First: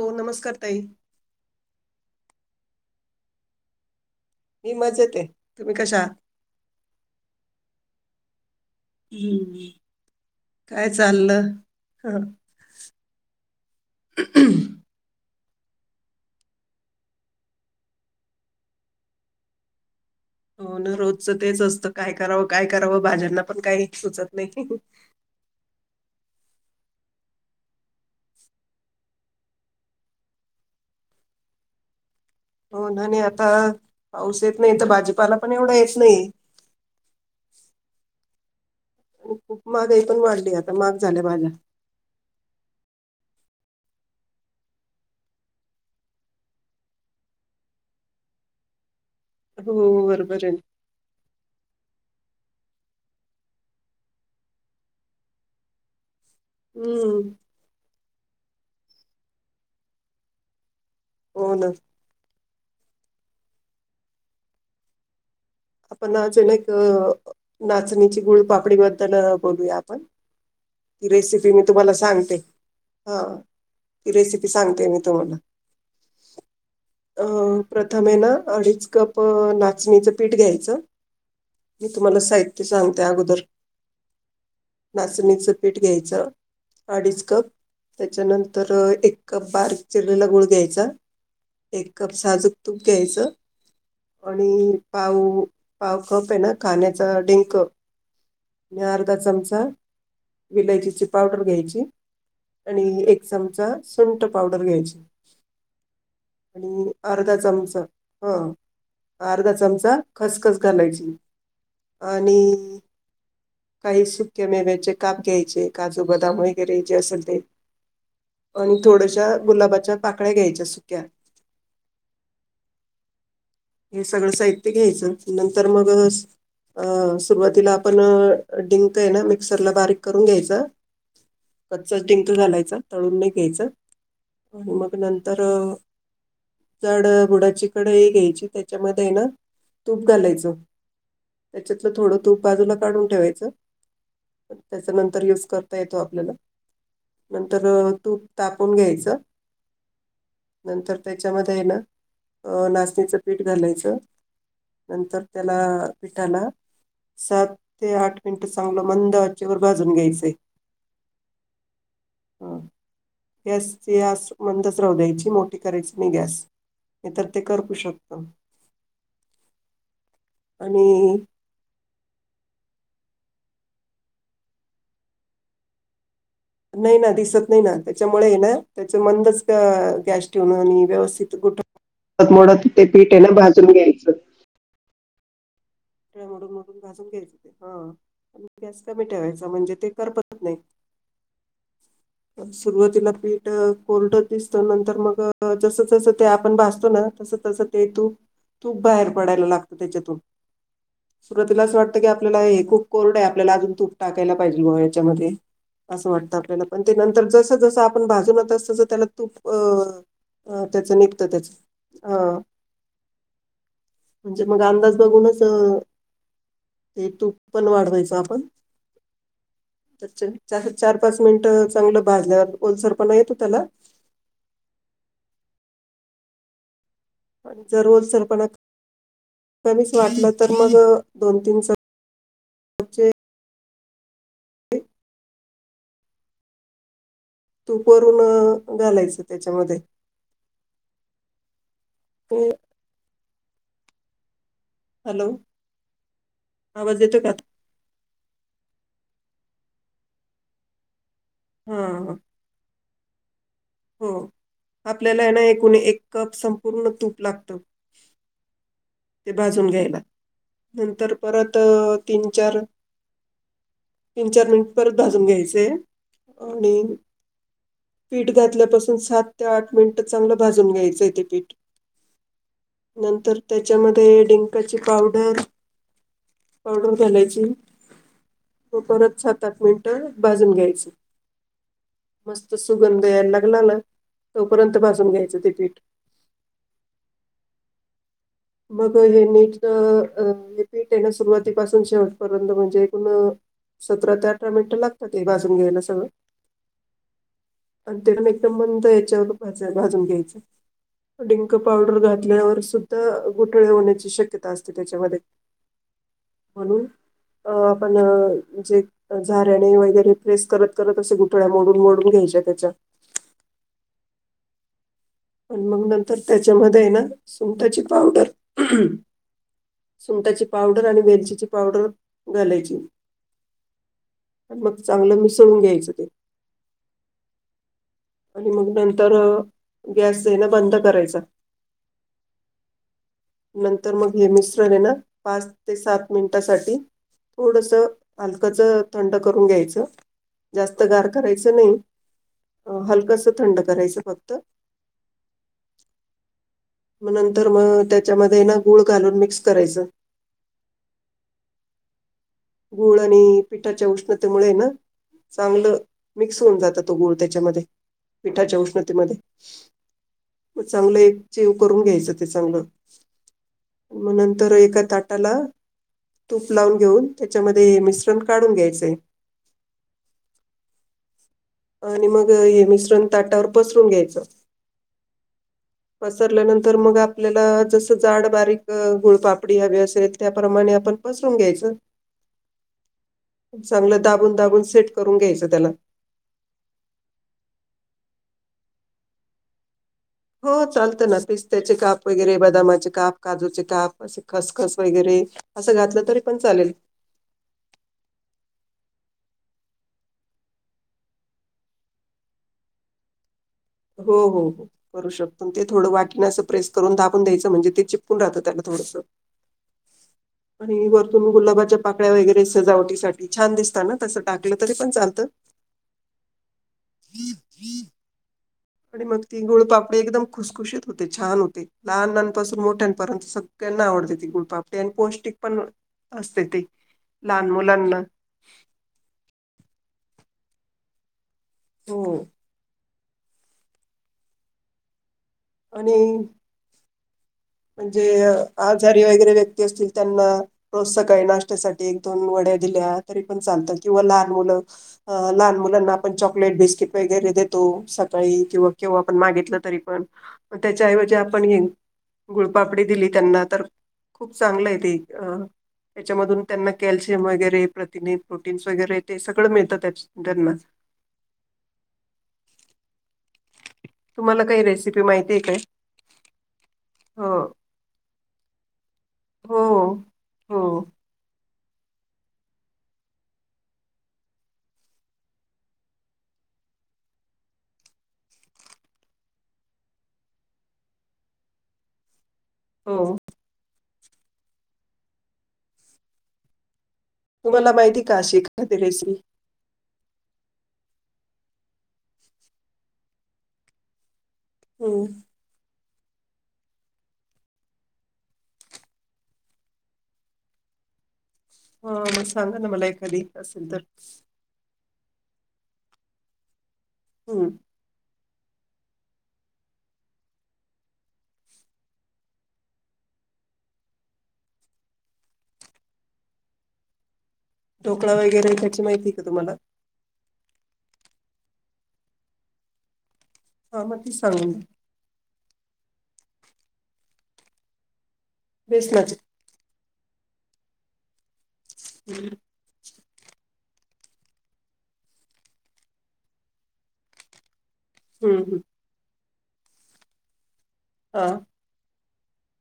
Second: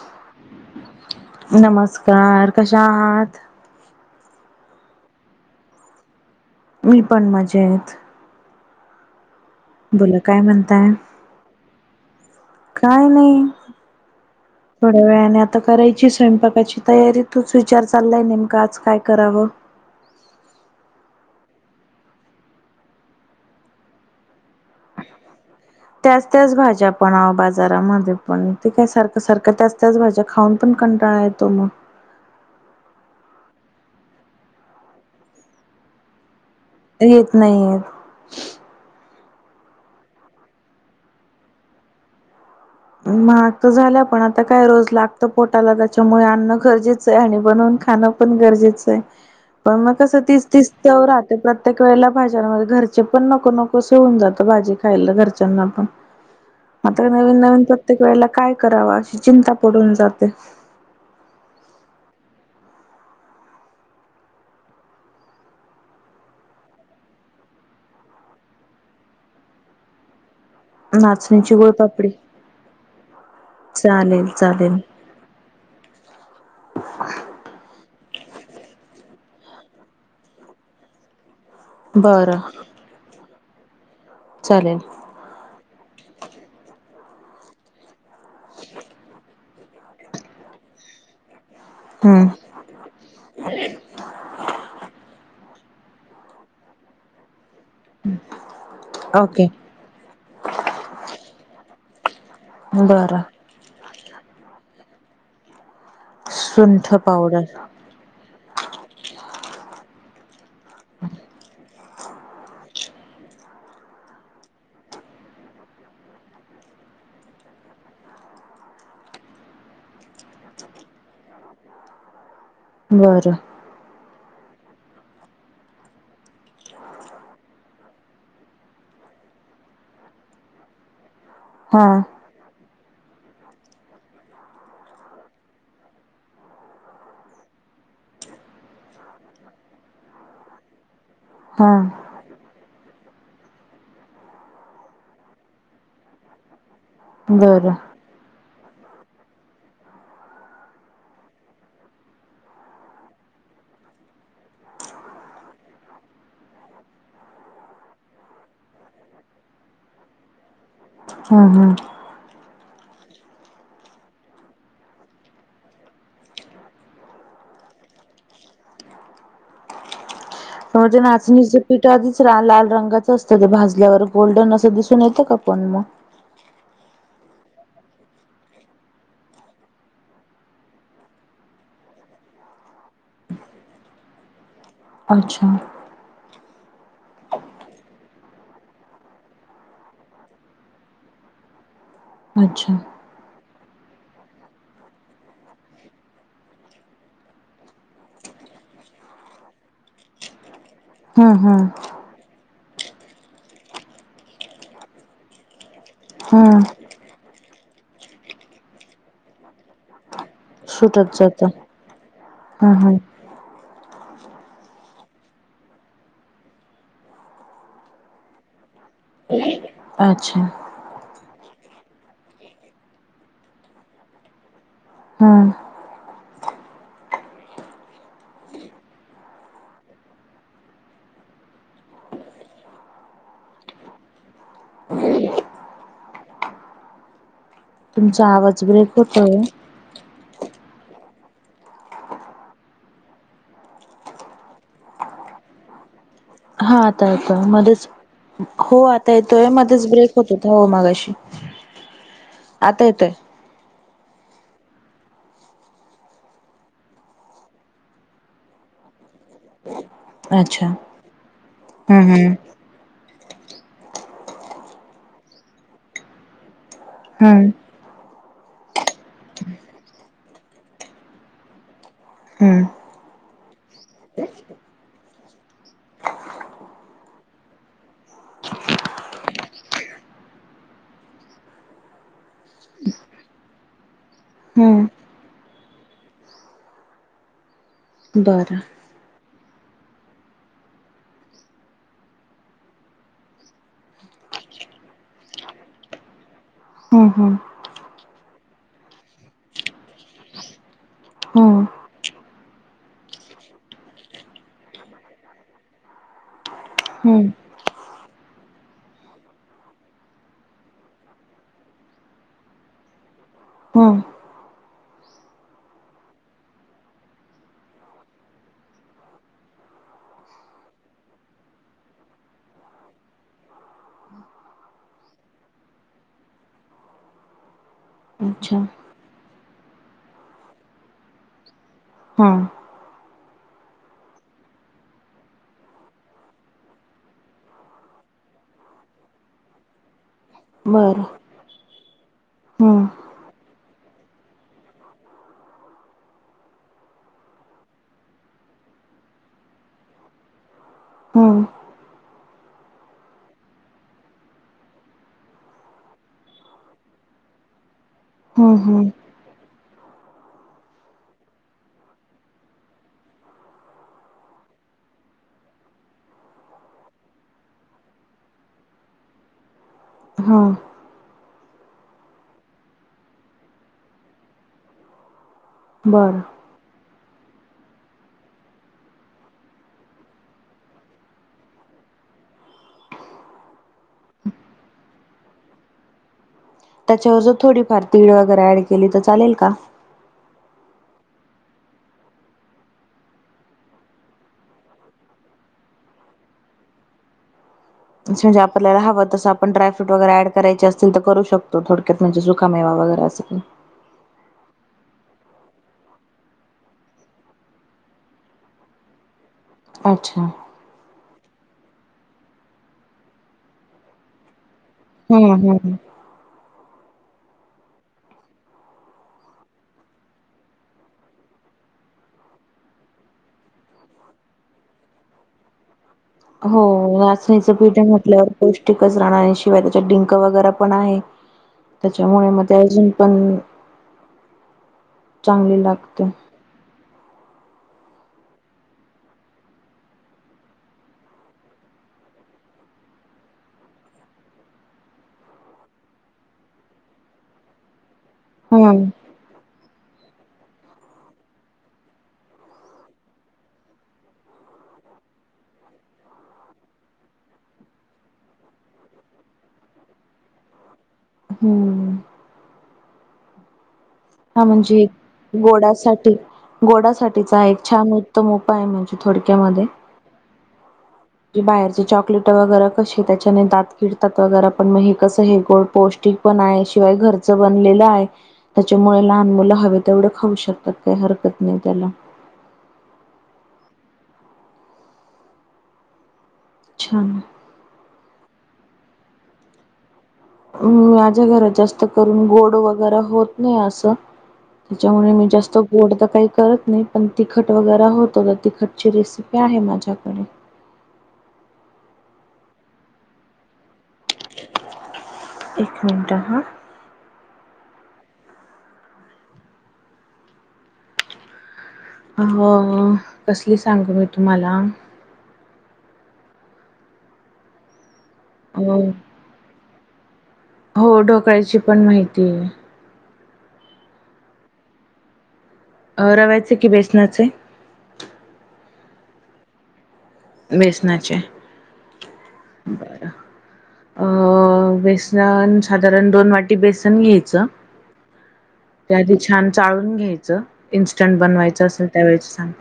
हो नमस्कार ताई नमस्कार कशा आहात. मी मजेत आहे, तुम्ही कशा आहात. मी पण मजेत. हम्म! बोला काय म्हणताय चाललं ह काय नाही ता करायची स्वयंपाकाची तयारी तूच विचार चाललाय नेमका आज काय करावं. हो ना! रोजच तेच असतं काय करावं, काय करावं भाज्यांना पण काही सुचत नाही. [unintelligible] त्याच, त्याच भाज्या पण बाजारामध्ये पण ते काय सारखं, सारखं त्याच त्याच भाज्या खाऊन पण क टा येतो मग, होन आता पाऊस येत नाही तर भाजीपाला पण एवढा येत नाही. येत नाहीय. खूप मगाई पण वाढली आता माग झाल्या भाज्या, हम्! महाग तर झाल्या पण आता काय रोज लागत. पोटाला त्याच्यामुळे अन्न गरजेचं आहे आणि बनवून खाणं पण, गरजेचा आहे. पण म हो कस बरोबर तेच आहे तेच त्यावर राहतंय प्रत्येक वेळेला बाजारमध्ये घरचे पण नको नको सो होऊन जातं भाजी खायला घरच्यांना पण, आता हम्म नवीन नवीन प्रत्येक वेळेला काय करावं अशी चिंता पडून जाते. हो ना! आपण अजूनून एक एक नाचणीची गुळपापडी बद्दल बोलूया आपण, ती रेसिपी नाचणीची मी तुम्हाला गुळपापडी सांगते, हो ती चालेल रेसिपी चालेल सांगते मी तुम्हाला, अ प्रथमे ना अडीच कप नाचणीचं पीठ घ्यायचं, मी तुम्हाला बरं साहित्य सांगते अगोदर, चालेल. नाचणीच पीठ घ्यायच अडीच कप, त्याच्यानंतर एक कप बारीक चिरलेला गुळ घ्यायचा, एक कप साजूक हम्म तूप घ्यायचं, आणि पाव पाव खप आहे ना खाण्याचा डिंक, आणि अर्धा ओके चमचा विलायचीची पावडर घ्यायची, आणि बरं एक चमचा सुंट पावडर घ्यायची, आणि सुंठ अर्धा पावडर चमचा ह अर्धा चमचा खसखस, घालायची आणि काही सुके मेव्याचे काप घ्यायचे काजू, बदाम वैगैरे जे असल ते, आणि थोड्याश्या गुलाबाच्या पाकळ्या घ्यायच्या सुक्या, बरं! हे सगळं साहित्य घ्यायचं नंतर मग अ सुरुवातीला आपण डिंक आहे ना मिक्सरला बारीक करून घ्यायच. कच्च हां डिंक घालायचा. तळून नाही घ्यायचं आणि मग नंतर जड बुडाची कडई घ्यायची त्याच्यामध्ये ना तूप घालायच हां त्याच्यातलं थोडं तूप बाजूला काढून ठेवायचं त्याच्या नंतर युज करता येतो आपल्याला नंतर बरं तू तापून घ्यायच नंतर त्याच्यामध्ये आहे ना नाशणीच पीठ घालायचं नंतर त्याला पिठाला सात ते आठ मिनिट चांगलं मंद आचेवर भाजून घ्यायचे हम्म हम्म हम गसस मंदच राहू द्यायची मोठी करायची नाही गॅस नाही तर ते करपू शकतो तम त जे नाचणीचे पीठ आधीच लाल रंगाच असतं ते भाजल्यावर गोल्डन असं दिसून येतं का पण मग नाही ना दिसत नाही ना त्याच्यामुळे ना त्याच मंदच गॅस ठेवण आणि व्यवस्थित गुठ त मोड तिथ ते पीठ आहे ना भाजून घ्यायचं अच्छा मडून मडून भाजून घ्यायचे हा गॅस कमी ठेवायचा म्हणजे ते करपत नाही अच्छा. सुरुवातीला पीठ कोरड दिसतो नंतर मग जस तसं ते आपण भासतो ना तस तस ते तू तूप बाहेर पडायला लागतं त्याच्यातून हम्म सुरुवातीला हम्म असं वाटतं की आपल्याला हे खूप कोरड आहे आपल्याला अजून तूप टाकायला पाहिजे ग याच्यामध्ये असं वाटतं हम्म आपल्याला पण ते नंतर जसं जसं आपण भाजूनात असतस त्याला तूपं अ त्याच सुटत निघत जात त्याच हम्म अ हम्म म्हणजे मग अमंदाज बघूनच ते तूप पण वाढवायचं आपण अच्छा चार पाच मिनट चांगलं भाजल्यावर ओलसरपणा येतो त्याला हम्म आणि जरोल सरपणा कमीच वाटलं तर मग दोन तीन स तुमचा आवाज तूपवरून ब्रेक घालायचं होतोय त्याच्यामध्ये त हॅलो हा आवाज आता येतो का आता मध्येच हो आता येतोय मध्येच ब्रेक होत होता हो मागाशी हम आता येतोय हो आपल्याला हना एकूण एक कप संपूर्ण तूप लागतं ते भाजून घ्यायला अच्छा नंतर परत तीन हम्म चार तीन चार मिनिट परत भाजून घ्यायचेय आणि हम्म पीठ घातल्यापासून सात ते आठ मिनिटं चांगलं भाजून घ्यायचंय ते पीठ हम्म नंतर त्याच्यामध्ये डिंकाची पावडर पावडर घालायची परत सात आठ मिनिटं भाजून घ्यायची मस्त सुगंध यायला लागला ना तोपर्यंत हम्म भाजून घ्यायचं ते पीठ [inaudible] हम्म बरं मग हे नीट अ पीठ येण्या सुरुवातीपासून शेवटपर्यंत म्हणजे एकूण सतरा ते अठरा मिनिटं लागतात ते भाजून घ्यायला सगळं हम्म हम्म आणि ते पण मंद यांच्यावर भाजून घ्यायच डिंक हम्म पावडर घातल्यावर सुद्धा गोठळे होण्याची शक्यता असते त्याच्यामध्ये म्हणून हम्म अ पण जे झाारणे वगैरे प्रेस करत करत, असे गुठळ्या मोडून मोडून घ्यायच्या त्याच्या. हं. पण मग नंतर त्याच्यामध्ये आहे ना, सुंटाची पावडर सुंटाची पावडर आणि वेलचीची पावडर घालायची. आणि मग चांगलं मिसळून घ्यायचं ते. आणि अच्छा मग नंतर गॅस येणं बंद करायचं. हम्म. नंतर मग हे मिश्रण हेना पाच ते सात मिनिटांसाठी थोडसं हलकंच थंड करून घ्यायचं. जास्त बरं गार करायचं नाही, हम्म हलकंस थंड करायचं फक्त. मग नंतर मग त्याच्यामध्ये ना गूळ घालून मिक्स करायचं. हम्म. गुळ आणि पिठाच्या उष्णतेमुळे हायना चांगलं मिक्स होऊन जातं तो गूळ त्याच्यामध्ये, हम्म पिठाच्या हम्म उष्णतेमध्ये. मग चांगलं एकजीव करून घ्यायचं ते चांगलं. मग नंतर एका ताटाला तूप लावून घेऊन त्याच्यामध्ये मिश्रण काढून घ्यायचंय. हा. आणि मग हे मिश्रण ताटावर पसरून घ्यायचं. बरं पसरल्यानंतर मग आप ल्याला जसं जाड बारीक गुळपापडी हवी असेल, त्याप्रमाणे आपण पसरून घ्यायचं. चांगलं दाबून दाबून सेट करून घ्यायचं त्याला. त्याच्यावर जर थोडीफार तीळ वगैरे ऍड केली, तर चालेल का? हो चालतं ना. पिस्त्याचे काप वगैरे, बदामाचे काप, काजूचे काप असे खसखस वगैरे असं घातलं तरीपण चालेल. म्हजे आपल्याला हहावंसं आप ड्रायफ्रट वगैर ऍड करायचे असतील, तर करू शकतो थोडक्यात म्हणजे सुुका मेवा व गव्हाचं पीठ हो हो हो करू शकतो. ते थोडं वाटन असं प्रेस करून दाबून द्यायचं म्हणजे ते चिपकून राहतं त्याला थोडसं अच्छा. तुम्ही गुलाबाच्या पाकळ्या वगैरे सजावटीसाठी छान दिसताना तस का दिलं तरीपण चालतं. हम्म हम्म. आणि मग ती गुळपापडी एकदम खुसखुशीत होते, छान होते. लहाननांपासून मोठ्यांपर्यंत सगळे त्यांना आवडते, ती गुळपापडी पौष्टिक पण असते हो ते लहान नाचणीचं पीठ मुलांना म्हटल्यावर पौष्टिकच राहणार, शिवाय डिंक वगैरेपण आहे, हो त्याच्यामुळे मग त्याऐवजी पण, चांगली आणि लागते. म्हणजे आजारी वगैरे व्यक्ती असतील, त्यांना प्रोत्सक आहे. नाशत्यासाठी एक दोन वडे दिल्या तरीपण चालतं किंवा लहान मुलं, लहान मुलांना आपण चॉकलेट बिस्कीट वगैरे दे तो सकाळी हम्म किंवा किंवा आपण मागितलं तरीपण, मग त्याच्या ऐवजी आपण गुळपापडी दिली त्यांना, तर खूप चांगलं आहे ते. अ त्याच्यामधून त्यांना कॅल्शियम वगैरे प्रतिने, प्रोटीन्स वगैरे ते सगळं मिळतं. त्या त्यांना हम्म. हा तुम्हाला काही म्हणजे रेसिपी माहि गोडासाठी हो गोडासाठीचा एक छान उत्तम उपाय म्हणजे थोडी हो क्यामध्ये. हो ही बाहेरचे चॉकलेट वगैरे कशी त्याच्याने दात किडतात वगैरे, पण मग हे कसं हे गोड पौष्टिक पण हाय शिवाय घरचा बनलेलं हाय. त्याच्यामुळे लहान मुलं हवे तेवढं खाऊ शकतात, काही हरकत नाही त्याला. हो. अच्छा तुम्हाला माहिती का शेखादि रेसिपी माझ्या घरात जास्त करून गोड वगैरे होत नाही असं हम्म त्याच्यामुळे मी जास्त गोड तर काही करत नाही पण तिखट वगैरे होतो त तिखटची रेसिपी आहे माझ्याकडे [inaudible] हा मग सांगा ना मला एखाधी असेल तर एक मिनट हा हम अ कसली सांगू मी तुम्हाला ढोकळा वगैरे अ त्याची माहिती का तुम्हाला हो ढोकळ्याची पण माहिती हा मग ते सांगू अ रव्याचे कि बेसनाचे बेसनाचे बेसनाचे हम्म अं बेसन साधारण दोन वाटी बेसन घ्यायचं हम् ते आधी छान चाळून घ्यायचं इन्स्टंट हा बनवायचं असेल त्यावेळेच सांग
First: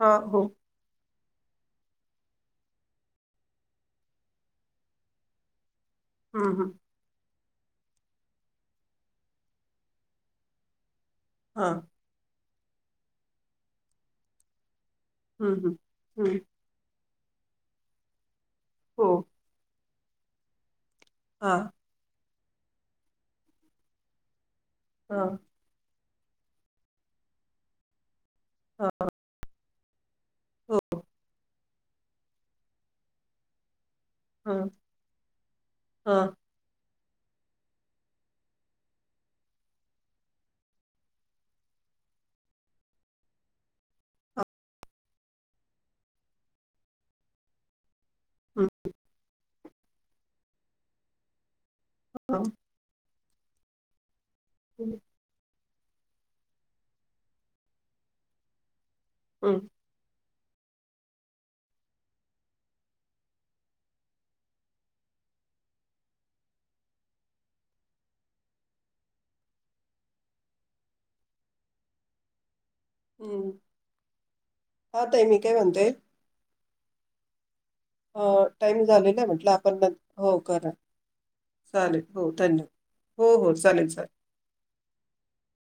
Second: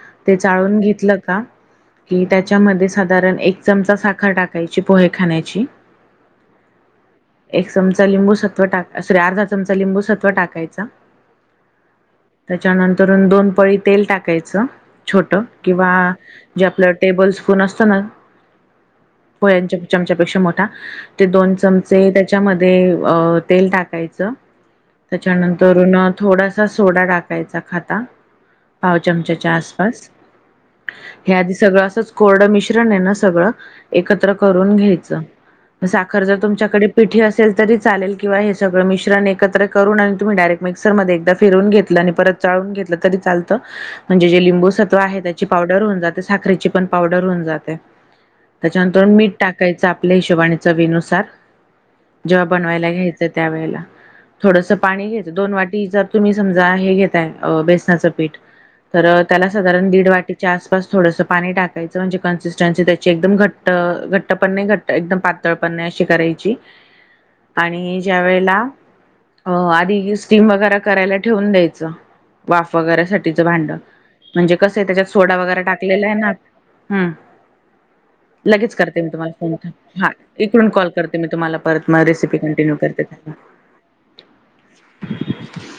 हा ते हो चाळून घेतलं कि त्याच्यामध्ये साधारण एक चमचा साखर टाकायची पोहे खाण्याची हा हा एक चमचा लिंबूसत्व टाका अर्धा चमचा लिंबूसत्व टाकायच हा त्याच्यानंतर दोन पळी तेल टाकायचं छोट हम्म हम्म किंवा हम्म जे आपलं टेबल स्पून असतो ना हो पोयांच्या चमचापेक्षा मोठा ते दोन हा चमचे त्याच्यामध्ये अ तेल टाकायचं हा त्याच्यानंतरन थोडासा सोडा टाकायचा खाता हा भाव चमचा जास्त हो हे आधी सगळं असंच कोरडं मिश्रण आहे ना सगळं एकत्र हा करून घ्यायचं साखर हां जर तुमच्याकडे पिठी असेल तरी चालेल किंवा हे सगळं मिश्रण एकत्र त डायरेक् मिक्सर म फिरवून घेतल आणि परत ून घेतलं तरी चालत म्हणजे जे लिंबू व आहे त्याची पावडर होऊन जाते साखरेची पण पावडर होऊन जाते हां त्याच्यानंतर मीठ टाकायचं आपल्या हिशोबाने चवीनुसार हां जेव्हा बनवायला घ्यायचं त्या वेळे ला थोडस पाणी घ्यायं दोन वाटी त तुम्ही समजा हे घेताय बेसनाचं पीठ तर त्याला हं साधारण दीड वाटी आसपास थोडस पाणी टाकायचं म्हणजे कन्सिस्टन्सी त्याची एकदम घट्ट घट्ट पण नाही घट एकदम पातळ पणे अशी करायची आणि ज्या वेळेला अ आधी स्टीम वगैरे करायला ठेवून द्यायचं वाफ वगैरे साठीचं भांड म्हणजे कसं आहे हां त्याच्यात ताई सोडा मी काय वगैरे म्हणते टाकलेला आहे ना हम् [inaudible] टाईम झालेला म्हटलं आपण हा हो इकडून करा कॉल करते मी तुम्हाला परत चालेल मग हो रेसिपी धन्यवाद कंटिन्यू करते त्याला हो हो चालेल चालेल [inaudible]